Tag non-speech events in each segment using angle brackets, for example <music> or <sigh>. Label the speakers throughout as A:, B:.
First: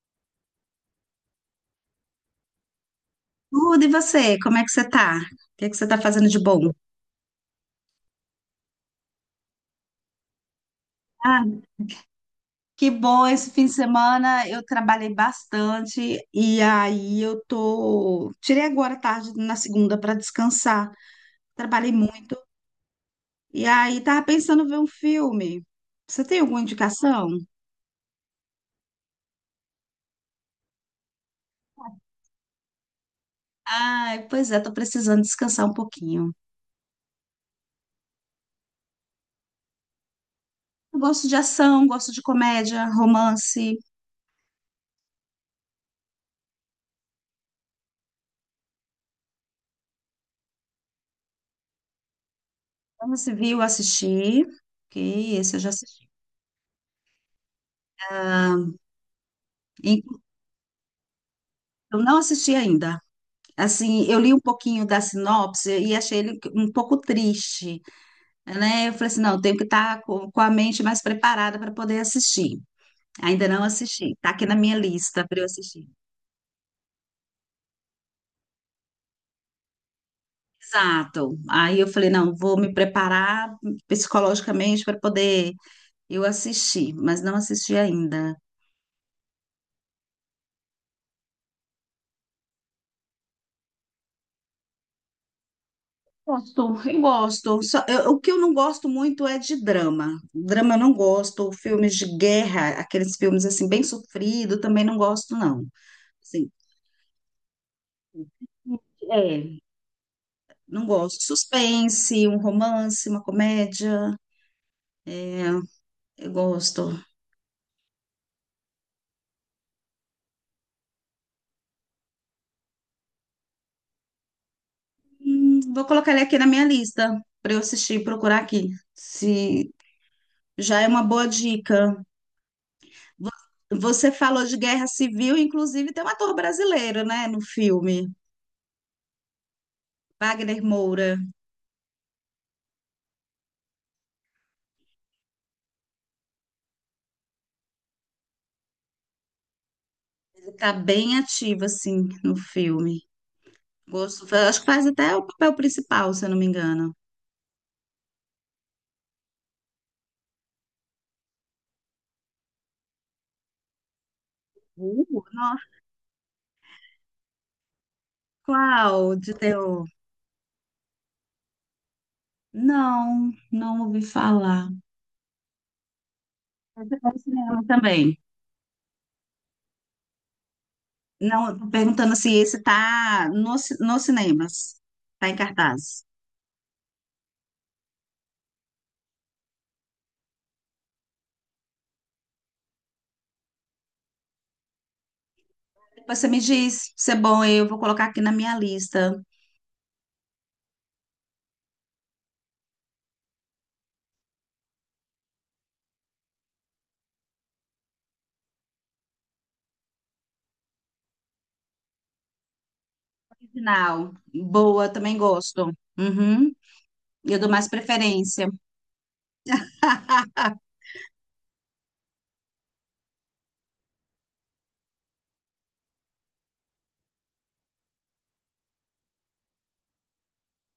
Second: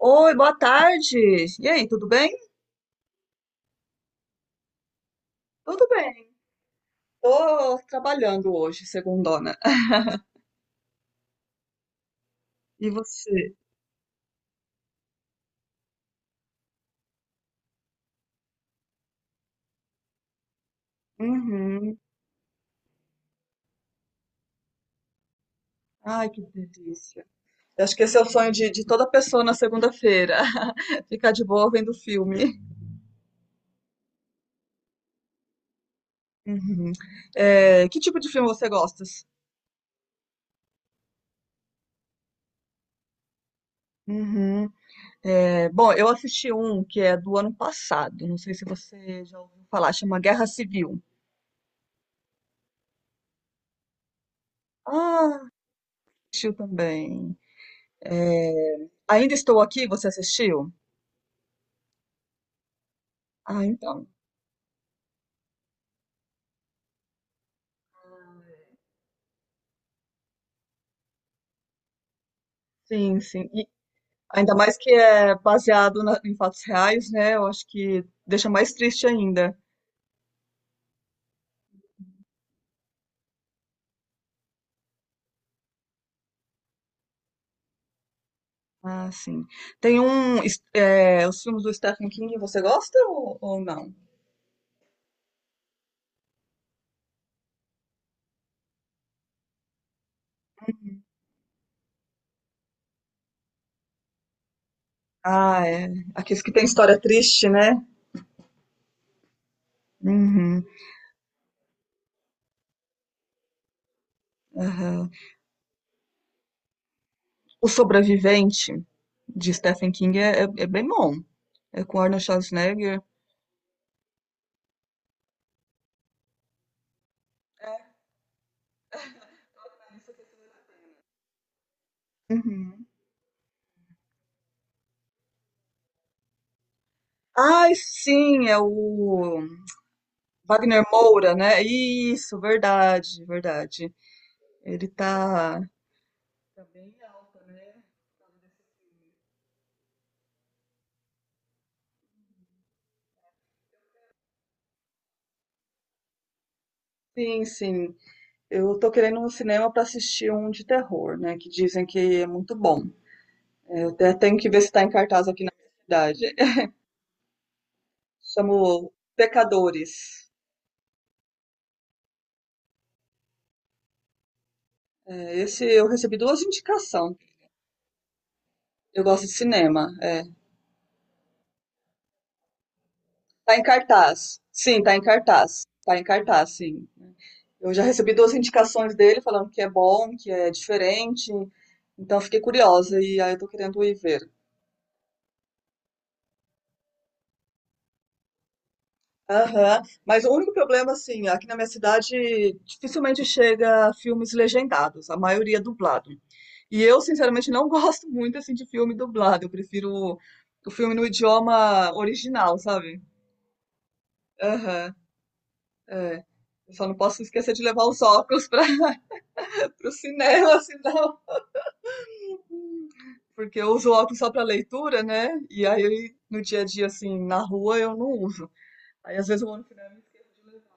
A: Oi, boa tarde. E aí, tudo bem?
B: Tudo, e você? Como é que você tá? O que é que
A: Tudo
B: você tá
A: bem.
B: fazendo de bom?
A: Tô trabalhando hoje, segundona.
B: Ah,
A: E
B: que bom, esse
A: você?
B: fim de semana eu trabalhei bastante e aí eu tô. Tirei agora à tarde na segunda para descansar. Trabalhei
A: Uhum.
B: muito e aí tava pensando em ver um filme. Você
A: Ai,
B: tem
A: que
B: alguma
A: delícia.
B: indicação?
A: Eu acho que esse é o sonho de toda pessoa na segunda-feira. <laughs> Ficar de boa vendo filme.
B: Ai, pois é, tô precisando descansar um pouquinho.
A: Uhum. É, que tipo de filme você gosta?
B: Eu gosto de ação, gosto de comédia, romance.
A: Uhum. É, bom, eu assisti um que é do ano passado. Não sei se você já ouviu falar. Chama Guerra Civil.
B: Como se viu, assisti. Ok,
A: Ah,
B: esse eu já assisti.
A: assistiu também.
B: Ah,
A: É, Ainda Estou Aqui,
B: e-
A: você assistiu?
B: eu não assisti ainda.
A: Ah,
B: Assim,
A: então.
B: eu li um pouquinho da sinopse e achei ele um pouco triste, né? Eu falei assim, não, eu tenho que estar com a mente mais preparada para poder assistir.
A: Sim,
B: Ainda
A: sim.
B: não
A: E
B: assisti, está aqui
A: ainda
B: na
A: mais
B: minha
A: que
B: lista
A: é
B: para eu assistir.
A: baseado em fatos reais, né? Eu acho que deixa mais triste ainda.
B: Exato. Aí eu falei, não, vou me preparar psicologicamente para poder eu assistir, mas não assisti ainda.
A: Ah, sim. Tem um. Os filmes do Stephen King, você gosta ou não?
B: Gosto, eu gosto. O que eu não gosto muito é de drama. Drama eu não gosto, filmes de guerra, aqueles filmes assim bem sofrido, também não gosto,
A: Ah,
B: não.
A: é. Aqueles que têm história triste, né?
B: É,
A: Uhum,
B: não gosto. Suspense, um romance, uma comédia,
A: aham.
B: eu gosto.
A: O Sobrevivente de Stephen King é bem bom. É com Arnold Schwarzenegger.
B: Vou colocar ele aqui na minha lista para eu assistir e procurar aqui. Se já é uma boa dica.
A: Uhum.
B: Vo- Você falou de guerra civil, inclusive tem um ator brasileiro, né, no
A: Ai,
B: filme,
A: sim, é o
B: Wagner
A: Wagner
B: Moura.
A: Moura, né? Isso, verdade, verdade. Ele tá. Tá bem alta, né?
B: Ele tá bem ativo assim no filme. Gosto, acho que faz até o papel principal, se eu não me engano.
A: Sim, sim. Eu tô querendo um cinema para assistir um de terror, né? Que dizem que é muito bom. É, eu até tenho que ver se tá em cartaz aqui na
B: Nossa,
A: minha cidade. <laughs> Chamo
B: qual de terror?
A: Pecadores.
B: Não, não ouvi falar.
A: É, esse eu recebi duas
B: Eu fui
A: indicações.
B: ao cinema também.
A: Eu gosto de cinema. É.
B: Não, tô perguntando se esse tá
A: Tá
B: no,
A: em
B: ci- nos
A: cartaz.
B: cinemas.
A: Sim, tá em
B: Tá em
A: cartaz. Tá em
B: cartaz.
A: cartaz, sim. Eu já recebi duas indicações dele falando que é bom, que é diferente. Então fiquei curiosa e aí eu tô querendo ir ver.
B: Depois você me diz se é bom, eu vou colocar aqui na minha lista.
A: Aham. Mas o único problema, assim, aqui na minha cidade dificilmente chega filmes legendados, a maioria é dublado. E eu, sinceramente, não <laughs> gosto muito, assim, de filme dublado. Eu prefiro o filme no idioma original, sabe?
B: Final. Boa,
A: Aham,
B: também gosto.
A: é.
B: Uhum.
A: Eu só não posso
B: Eu dou
A: esquecer de
B: mais
A: levar os óculos
B: preferência,
A: para o <laughs> cinema, senão. Porque eu uso óculos só para leitura, né? E aí, no dia a dia, assim, na rua, eu não uso. Aí, às vezes, eu vou no cinema e esqueço de levar.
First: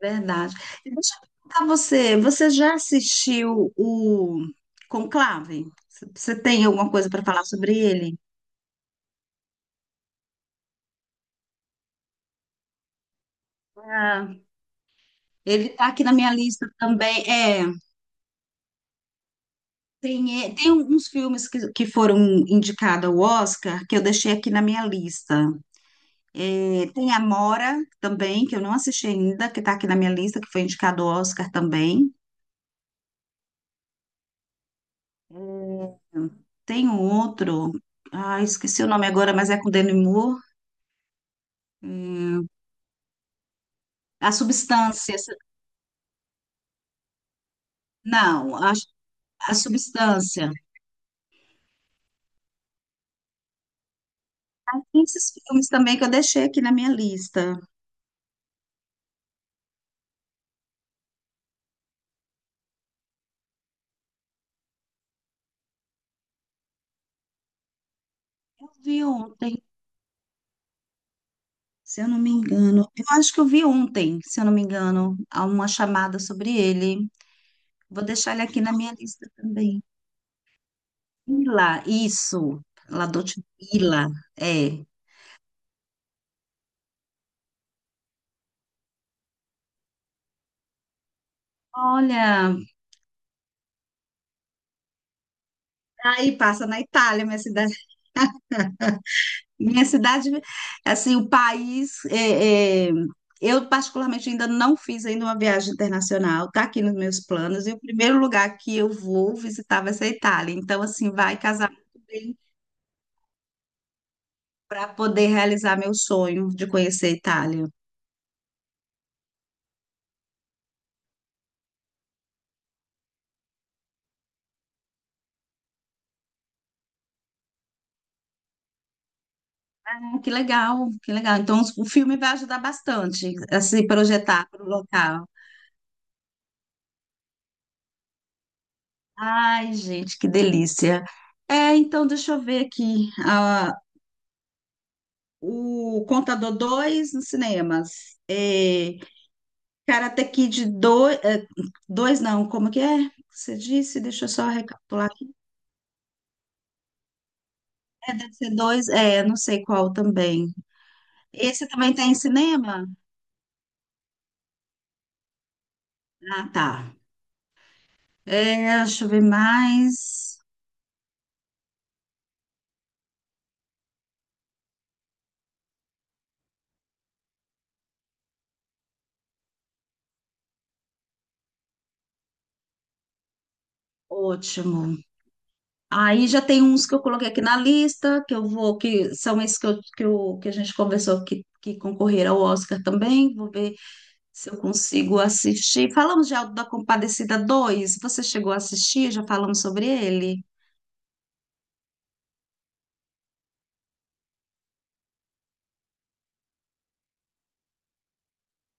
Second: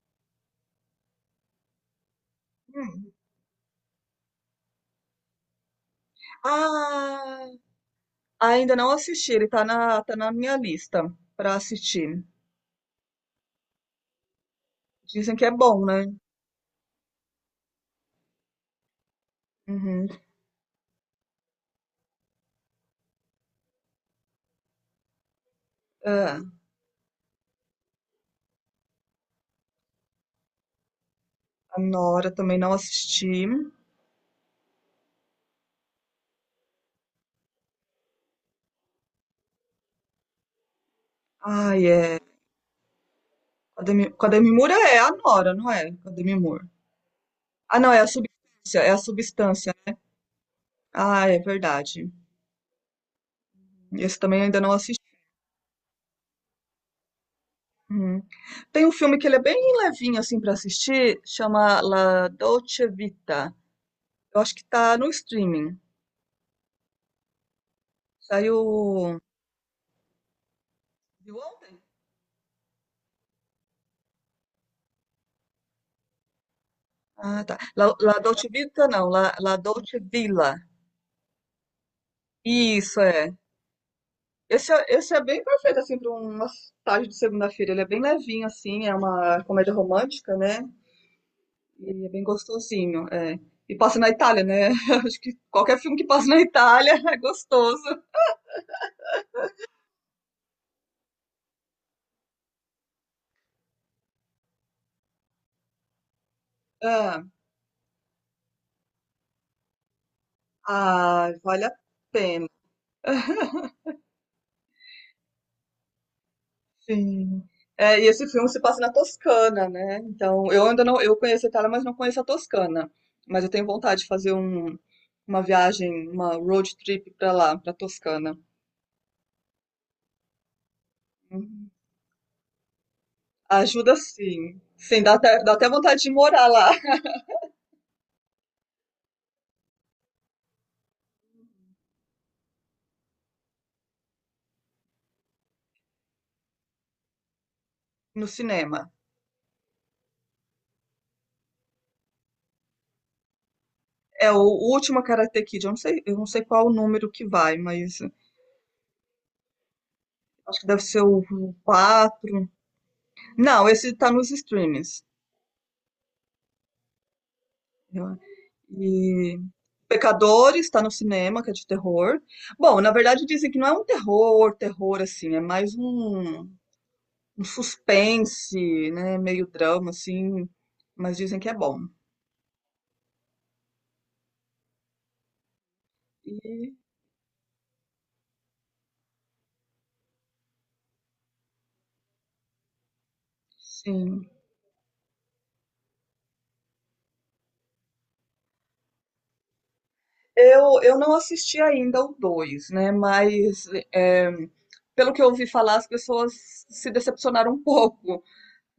B: verdade. E deixa eu perguntar a você, você já assistiu o Conclave? Você tem alguma coisa para falar
A: Ah,
B: sobre ele?
A: ainda não assisti, ele tá na minha lista pra assistir.
B: Ah,
A: Dizem que é
B: ele
A: bom,
B: tá aqui
A: né?
B: na minha lista também. É.
A: Uhum.
B: Tem, é, tem uns filmes que foram indicados ao Oscar que eu deixei aqui na minha lista.
A: É,
B: É, tem Amora também, que eu não assisti ainda, que está aqui na minha lista, que foi indicado ao Oscar
A: a
B: também.
A: Nora também não assisti.
B: Hum, Tem um outro, ah, esqueci o nome agora, mas é com Demi Moore.
A: Ai, é.
B: Hum,
A: Com a Demi com a
B: A
A: Demi Moore é a
B: Substância,
A: Nora, não é? Com a Demi Moore. Ah, não,
B: não,
A: é a
B: a
A: substância, né?
B: Substância.
A: Ah, é verdade. Esse também ainda não
B: Tem
A: assisti.
B: esses filmes também que eu deixei aqui na minha lista.
A: Uhum. Tem um filme que ele é bem levinho assim pra assistir, chama La Dolce Vita. Eu acho que tá no streaming. Saiu.
B: Eu vi ontem.
A: Viu ontem?
B: Se eu não me engano, eu acho que eu vi ontem, se eu não me engano, há uma chamada sobre ele.
A: Ah, tá. La,
B: Vou
A: La
B: deixar ele
A: Dolce
B: aqui na
A: Vita,
B: minha
A: não. La,
B: lista
A: La
B: também.
A: Dolce Villa.
B: Ila, isso.
A: Isso,
B: La
A: é.
B: Dolce Villa,
A: Esse,
B: é.
A: é. Esse é bem perfeito, assim, para uma tarde de segunda-feira. Ele é bem levinho, assim. É uma comédia romântica, né? E é bem
B: Olha,
A: gostosinho, é. E passa na Itália, né? <laughs> Acho que qualquer filme que passa
B: aí
A: na
B: passa na
A: Itália <laughs> é
B: Itália, minha cidade.
A: gostoso.
B: Minha cidade, assim, o país. É, é, eu, particularmente, ainda não fiz ainda uma viagem internacional, está aqui nos meus
A: Ah,
B: planos, e o primeiro lugar que eu vou visitar vai ser a Itália. Então, assim,
A: ah,
B: vai
A: vale
B: casar
A: a
B: muito bem
A: pena.
B: para poder realizar meu sonho de conhecer a
A: Sim.
B: Itália.
A: É, e esse filme se passa na Toscana, né? Então, eu ainda não, eu conheço a Itália, mas não conheço a Toscana. Mas eu tenho vontade de fazer uma viagem, uma road trip pra lá, pra Toscana.
B: Ah, que legal, que legal. Então,
A: Uhum.
B: o filme vai ajudar bastante a se
A: Ajuda
B: projetar
A: sim.
B: para o
A: Sim, dá
B: local.
A: até, dá até vontade de morar lá <laughs>
B: Ai, gente, que delícia. É, então, deixa eu ver aqui. Ah, o Contador 2 nos cinemas.
A: no
B: É,
A: cinema.
B: Karate Kid 2, é, dois não, como que é? Você disse? Deixa
A: É
B: eu
A: o,
B: só
A: o último
B: recapitular aqui.
A: Karate Kid, eu não sei qual o número que vai, mas
B: É, deve ser dois, é, não sei qual também.
A: acho que deve ser o
B: Esse também tem em
A: 4.
B: cinema?
A: Não, esse tá nos streamings.
B: Ah, tá.
A: Eu-
B: É, deixa eu ver
A: E
B: mais.
A: Pecadores está no cinema, que é de terror. Bom, na verdade dizem que não é um terror, terror assim, é mais um suspense, né, meio drama assim, mas dizem que é bom.
B: Ótimo. Aí já tem
A: E
B: uns que eu coloquei aqui na lista, que eu vou, que são esses que a gente conversou que concorreram ao Oscar também. Vou ver
A: sim,
B: se eu consigo assistir. Falamos de Auto da Compadecida dois. Você chegou a assistir? Já falamos sobre ele?
A: eu não assisti ainda o 2, né, mas é, pelo que eu ouvi falar, as pessoas se decepcionaram um <laughs> pouco,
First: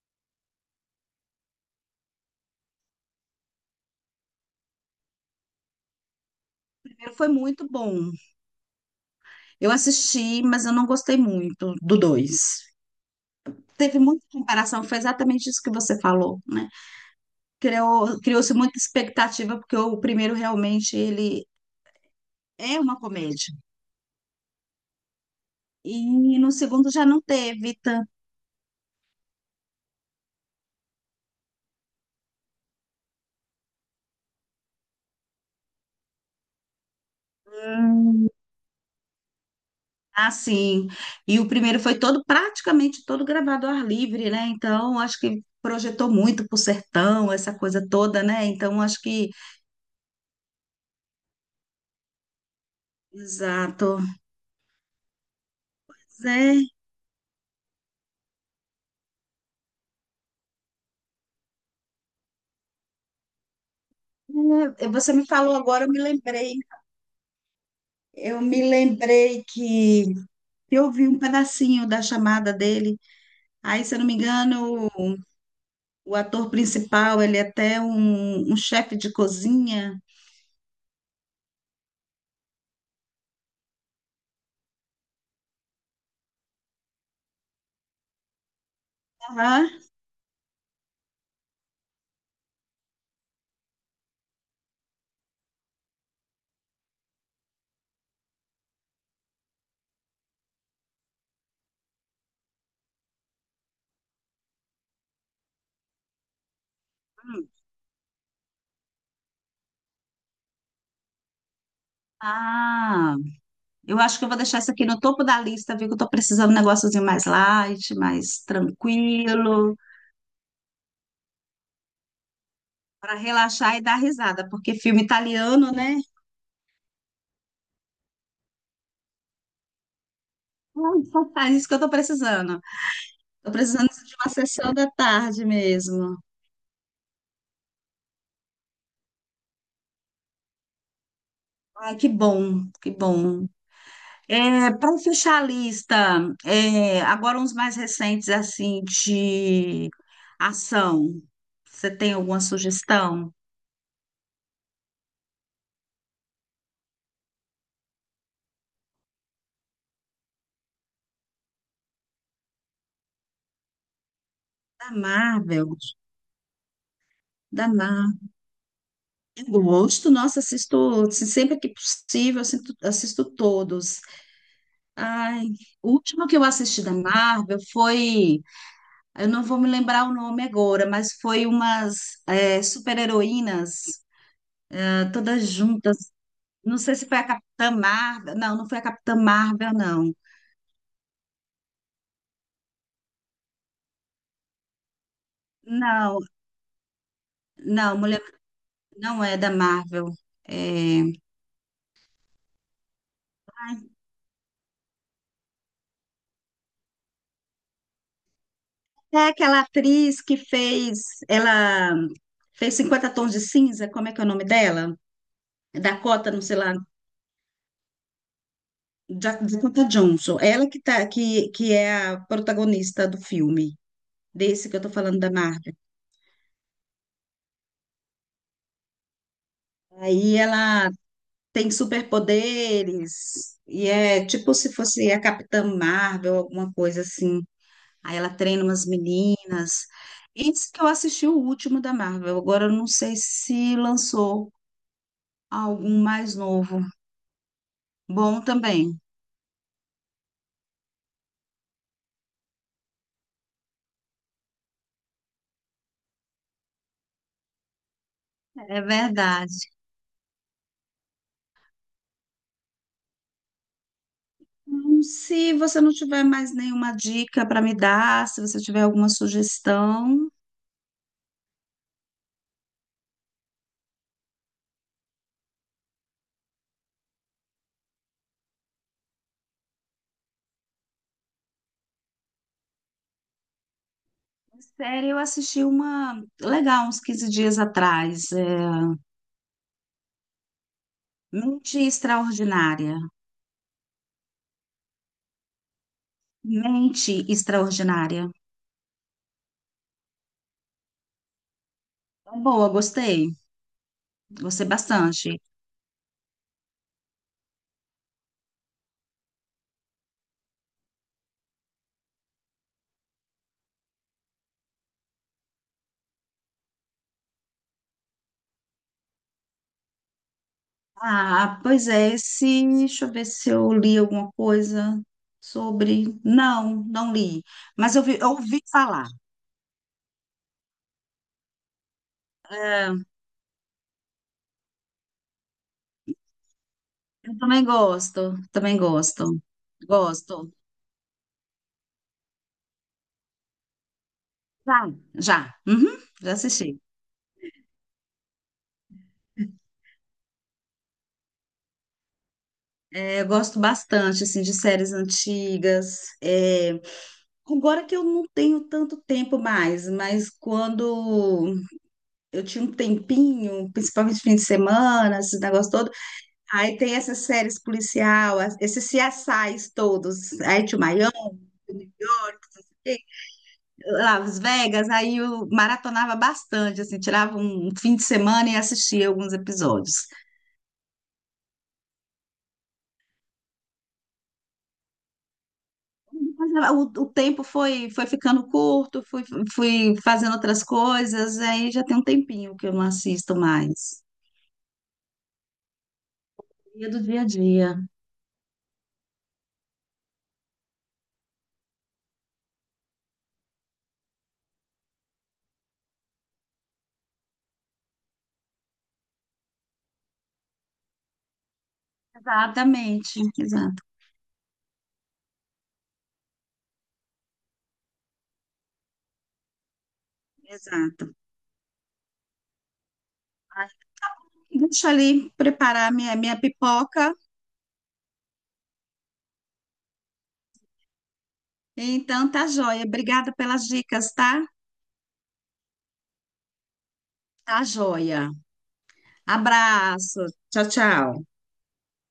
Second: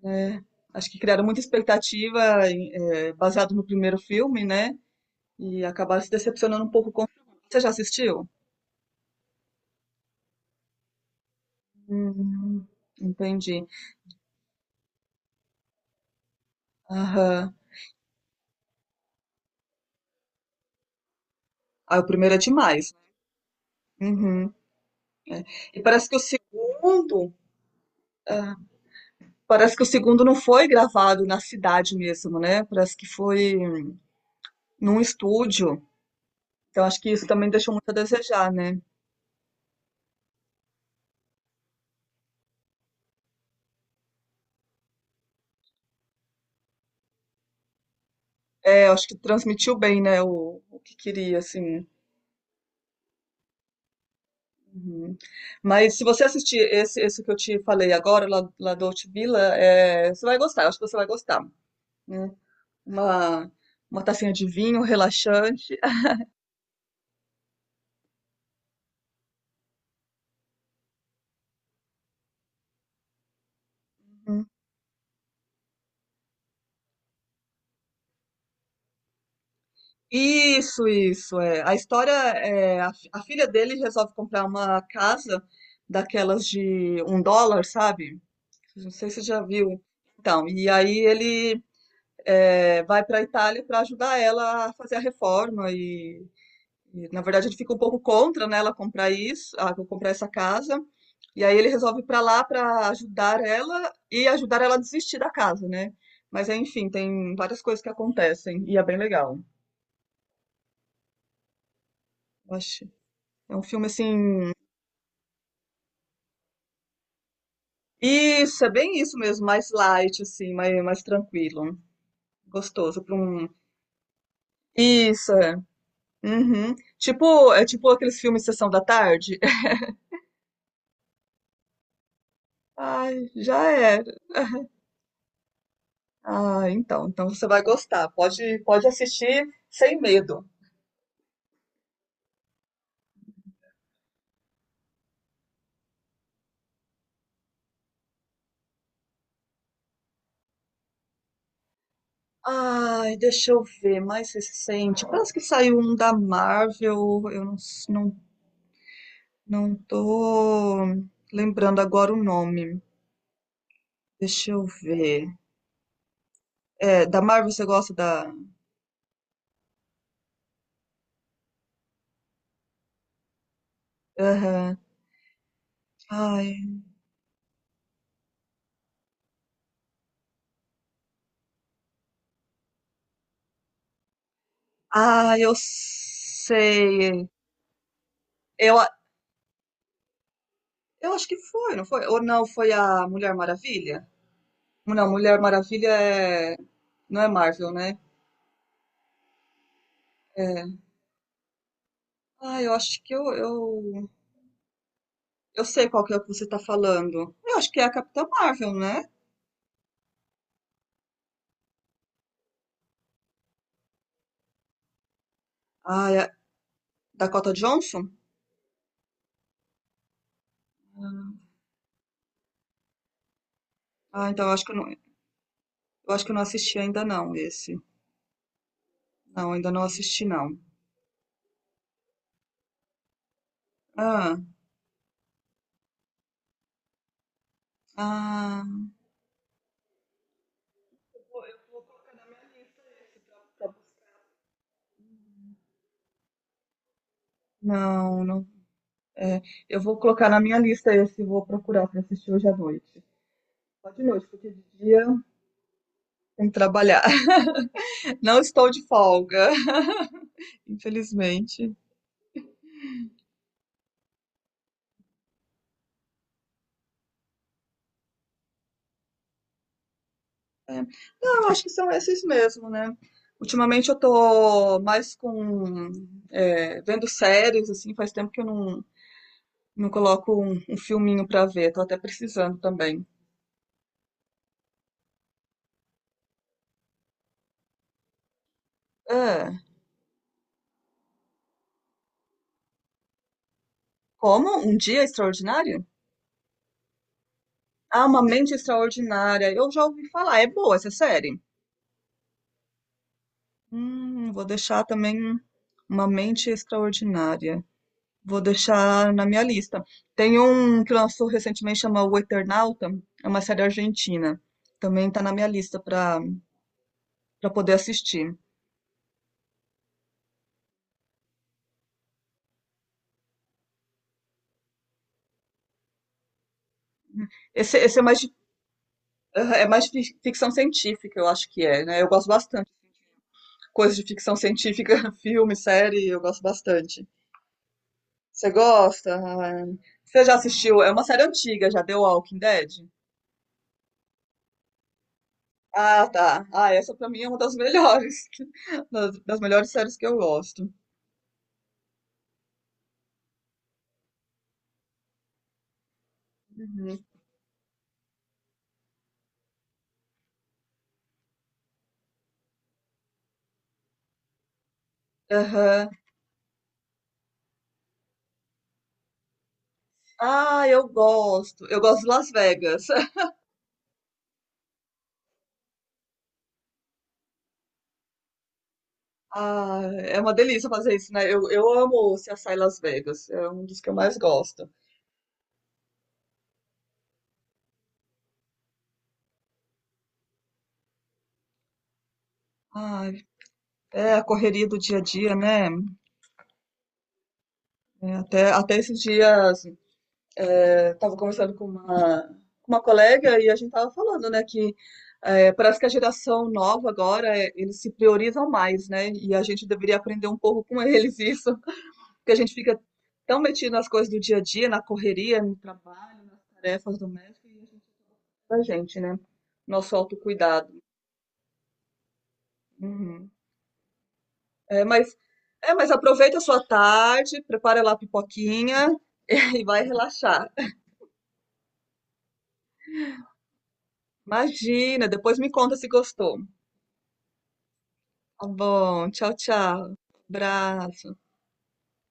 A: né? Acho que criaram muita expectativa baseado no primeiro filme, né? E acabaram se decepcionando um pouco com o
B: Primeiro foi
A: filme. Você
B: muito
A: já
B: bom.
A: assistiu?
B: Eu assisti, mas eu não gostei muito do dois.
A: Hum, Entendi.
B: Teve muita comparação, foi exatamente isso que você falou, né?
A: Aham.
B: Criou, criou-se muita expectativa, porque o primeiro realmente ele
A: Ah, o primeiro é
B: é
A: demais,
B: uma comédia.
A: né? Uhum. E
B: E no segundo já não teve tanto.
A: ah, parece que o segundo não foi gravado na cidade mesmo, né? Parece que foi num estúdio. Então acho que isso também deixou muito a
B: Hum,
A: desejar, né?
B: assim. E o primeiro foi todo, praticamente todo gravado ao ar livre, né? Então, acho que projetou muito pro sertão, essa coisa toda, né? Então,
A: É,
B: acho
A: acho que
B: que.
A: transmitiu bem, né? O que queria, assim.
B: Exato.
A: Uhum. Mas se você assistir
B: Mas
A: esse, esse que eu te falei agora, La Dolce Villa, é, você vai gostar. Eu acho que você vai gostar, né? Uma, uma tacinha de vinho
B: é, é, você me falou
A: relaxante.
B: agora, eu me lembrei. Eu me lembrei que eu ouvi um pedacinho da chamada dele. Aí, se eu não me
A: Uhum.
B: engano, o ator principal, ele é até um chefe de cozinha.
A: Isso, é. A história é, a filha dele resolve comprar uma casa daquelas de um dólar, sabe? Não sei se você já
B: Aham.
A: viu. Então, e aí ele vai para a Itália para ajudar ela a fazer a reforma E, na verdade, ele fica um pouco contra, né, ela comprar essa casa. E aí ele resolve ir pra lá pra ajudar ela e ajudar ela a desistir da casa, né? Mas enfim, tem
B: Hum.
A: várias coisas que acontecem e é bem legal. Eu acho.
B: Ah,
A: É um filme
B: eu acho que eu vou
A: assim.
B: deixar isso aqui no topo da lista, viu? Que eu tô precisando de um negóciozinho mais light, mais
A: Isso, é bem isso mesmo, mais
B: tranquilo,
A: light, assim, mais tranquilo. Gostoso pra
B: para
A: um.
B: relaxar e dar risada, porque filme
A: Isso, é.
B: italiano, né?
A: Uhum. Tipo aqueles filmes Sessão da Tarde. <laughs>
B: <laughs> É isso que eu tô precisando.
A: Ai,
B: Tô
A: já
B: precisando
A: é.
B: de uma sessão da tarde mesmo.
A: Ah, então você vai gostar. Pode assistir sem medo.
B: Ai, que bom, que bom. É, para fechar a lista, é, agora uns mais recentes, assim, de ação. Você tem alguma
A: Ai,
B: sugestão?
A: deixa eu ver, mais recente. Parece que saiu um da Marvel, eu não, s- não, não tô lembrando agora o nome. Deixa eu
B: Da
A: ver.
B: Marvel,
A: É, da Marvel você
B: da
A: gosta
B: Marvel.
A: da.
B: Eu gosto, nossa, assisto assim, sempre que possível, assisto, assisto todos.
A: Aham.
B: Ai, o último que eu
A: Ai.
B: assisti da Marvel foi, eu não vou me lembrar o nome agora, mas foi umas é, super-heroínas, ah,
A: Ah,
B: todas
A: eu
B: juntas. Não sei se foi a
A: sei.
B: Capitã Marvel, não, não foi
A: Eu,
B: a
A: a-
B: Capitã Marvel, não.
A: eu acho que foi, não foi? Ou não, foi a Mulher Maravilha? Não, Mulher Maravilha
B: Não,
A: não é Marvel, né?
B: não, mulher não é da Marvel.
A: É,
B: É,
A: ah, eu acho que eu sei qual que é o que você tá falando. Eu acho que é a Capitã Marvel, né?
B: é aquela atriz que fez, ela fez Cinquenta Tons de Cinza, como é que é o nome dela?
A: Ah, é a
B: Dakota, não sei lá,
A: Dakota Johnson?
B: Dakota Johnson. Ela que tá, que é a protagonista do filme,
A: Ah, então
B: desse que eu tô
A: eu
B: falando da Marvel.
A: acho que eu não assisti ainda não esse. Não, ainda não assisti
B: Aí
A: não.
B: ela tem superpoderes e é
A: Ah,
B: tipo se fosse a Capitã Marvel, alguma coisa assim. Aí ela treina
A: ah,
B: umas meninas. Esse que eu assisti o último da Marvel. Agora eu não sei se lançou algum mais novo.
A: não,
B: Bom
A: não.
B: também.
A: É, eu vou colocar na minha lista esse, e vou procurar pra assistir hoje à noite. Só de noite, porque de dia tem que trabalhar. <laughs> Não estou
B: É
A: de folga,
B: verdade.
A: <laughs> infelizmente.
B: Se você não tiver mais nenhuma dica para me dar, se você tiver alguma sugestão,
A: É. Não, eu acho que são esses mesmo, né? Ultimamente eu tô mais com vendo séries, assim, faz tempo que eu não coloco um filminho pra ver, tô até precisando também.
B: série eu assisti uma legal uns 15 dias atrás. É,
A: É.
B: Mente Extraordinária.
A: Como? Um Dia Extraordinário?
B: Mente
A: Ah, Uma
B: Extraordinária.
A: Mente Extraordinária. Eu já ouvi falar, é boa essa série.
B: Boa, gostei.
A: Vou
B: Gostei
A: deixar também
B: bastante.
A: Uma Mente Extraordinária. Vou deixar na minha lista. Tem um que lançou recentemente, chama O Eternauta, é uma série argentina. Também está na minha lista para poder assistir.
B: Ah, pois é, esse, deixa eu ver se eu li alguma coisa sobre. Não, não li,
A: Esse,
B: mas
A: esse é
B: eu ouvi falar.
A: é mais de ficção científica, eu acho que é, né? Eu gosto bastante.
B: É,
A: Coisas de ficção científica, <laughs> filme, série, eu gosto bastante.
B: eu
A: Você
B: também
A: gosta?
B: gosto,
A: Ah, você já
B: gosto.
A: assistiu? É uma série antiga, já deu Walking Dead?
B: Já, já, uhum,
A: Ah,
B: já
A: tá. Ah,
B: assisti.
A: essa pra mim é uma das melhores, <laughs> das melhores séries que eu gosto.
B: É, eu gosto bastante, assim, de séries antigas. É,
A: Uhum.
B: agora que eu não tenho tanto tempo mais, mas quando eu tinha um tempinho, principalmente fim de semana, esses negócios.
A: Aham.
B: Aí tem essas séries policial, esses CSIs todos, aí
A: Ah,
B: tinha o
A: eu
B: Miami,
A: gosto. Eu gosto de Las Vegas. <laughs>
B: Las Vegas, aí eu maratonava bastante, assim, tirava um fim de semana e assistia alguns
A: Ah,
B: episódios.
A: é uma delícia fazer isso, né? Eu amo o CSI Las Vegas. É um dos que eu mais gosto.
B: Mas ah, o tempo foi, foi ficando curto, fui, fui fazendo outras coisas, aí já tem um tempinho que eu não
A: Ai,
B: assisto mais.
A: é a correria do dia a dia, né?
B: Dia do dia a dia.
A: É, até esses dias, tava conversando com uma colega e a gente tava falando, né, que parece que a geração nova agora, eles se priorizam mais, né? E a gente deveria aprender um pouco com <laughs> eles isso, porque a gente fica
B: Exatamente,
A: tão metido
B: exato,
A: nas coisas do dia a dia, na correria, no trabalho, nas tarefas domésticas, e a gente pra gente, né? Nosso autocuidado.
B: exato.
A: Uhum. É,
B: Deixa eu
A: mas,
B: ali
A: mas
B: preparar minha,
A: aproveita
B: minha
A: a sua
B: pipoca.
A: tarde, prepara lá a pipoquinha <laughs> e vai relaxar.
B: Então tá joia. Obrigada pelas dicas, tá?
A: Imagina, depois me conta se gostou.
B: Tá joia.
A: Tá bom, tchau, tchau.
B: Abraço. Tchau,
A: Abraço.
B: tchau.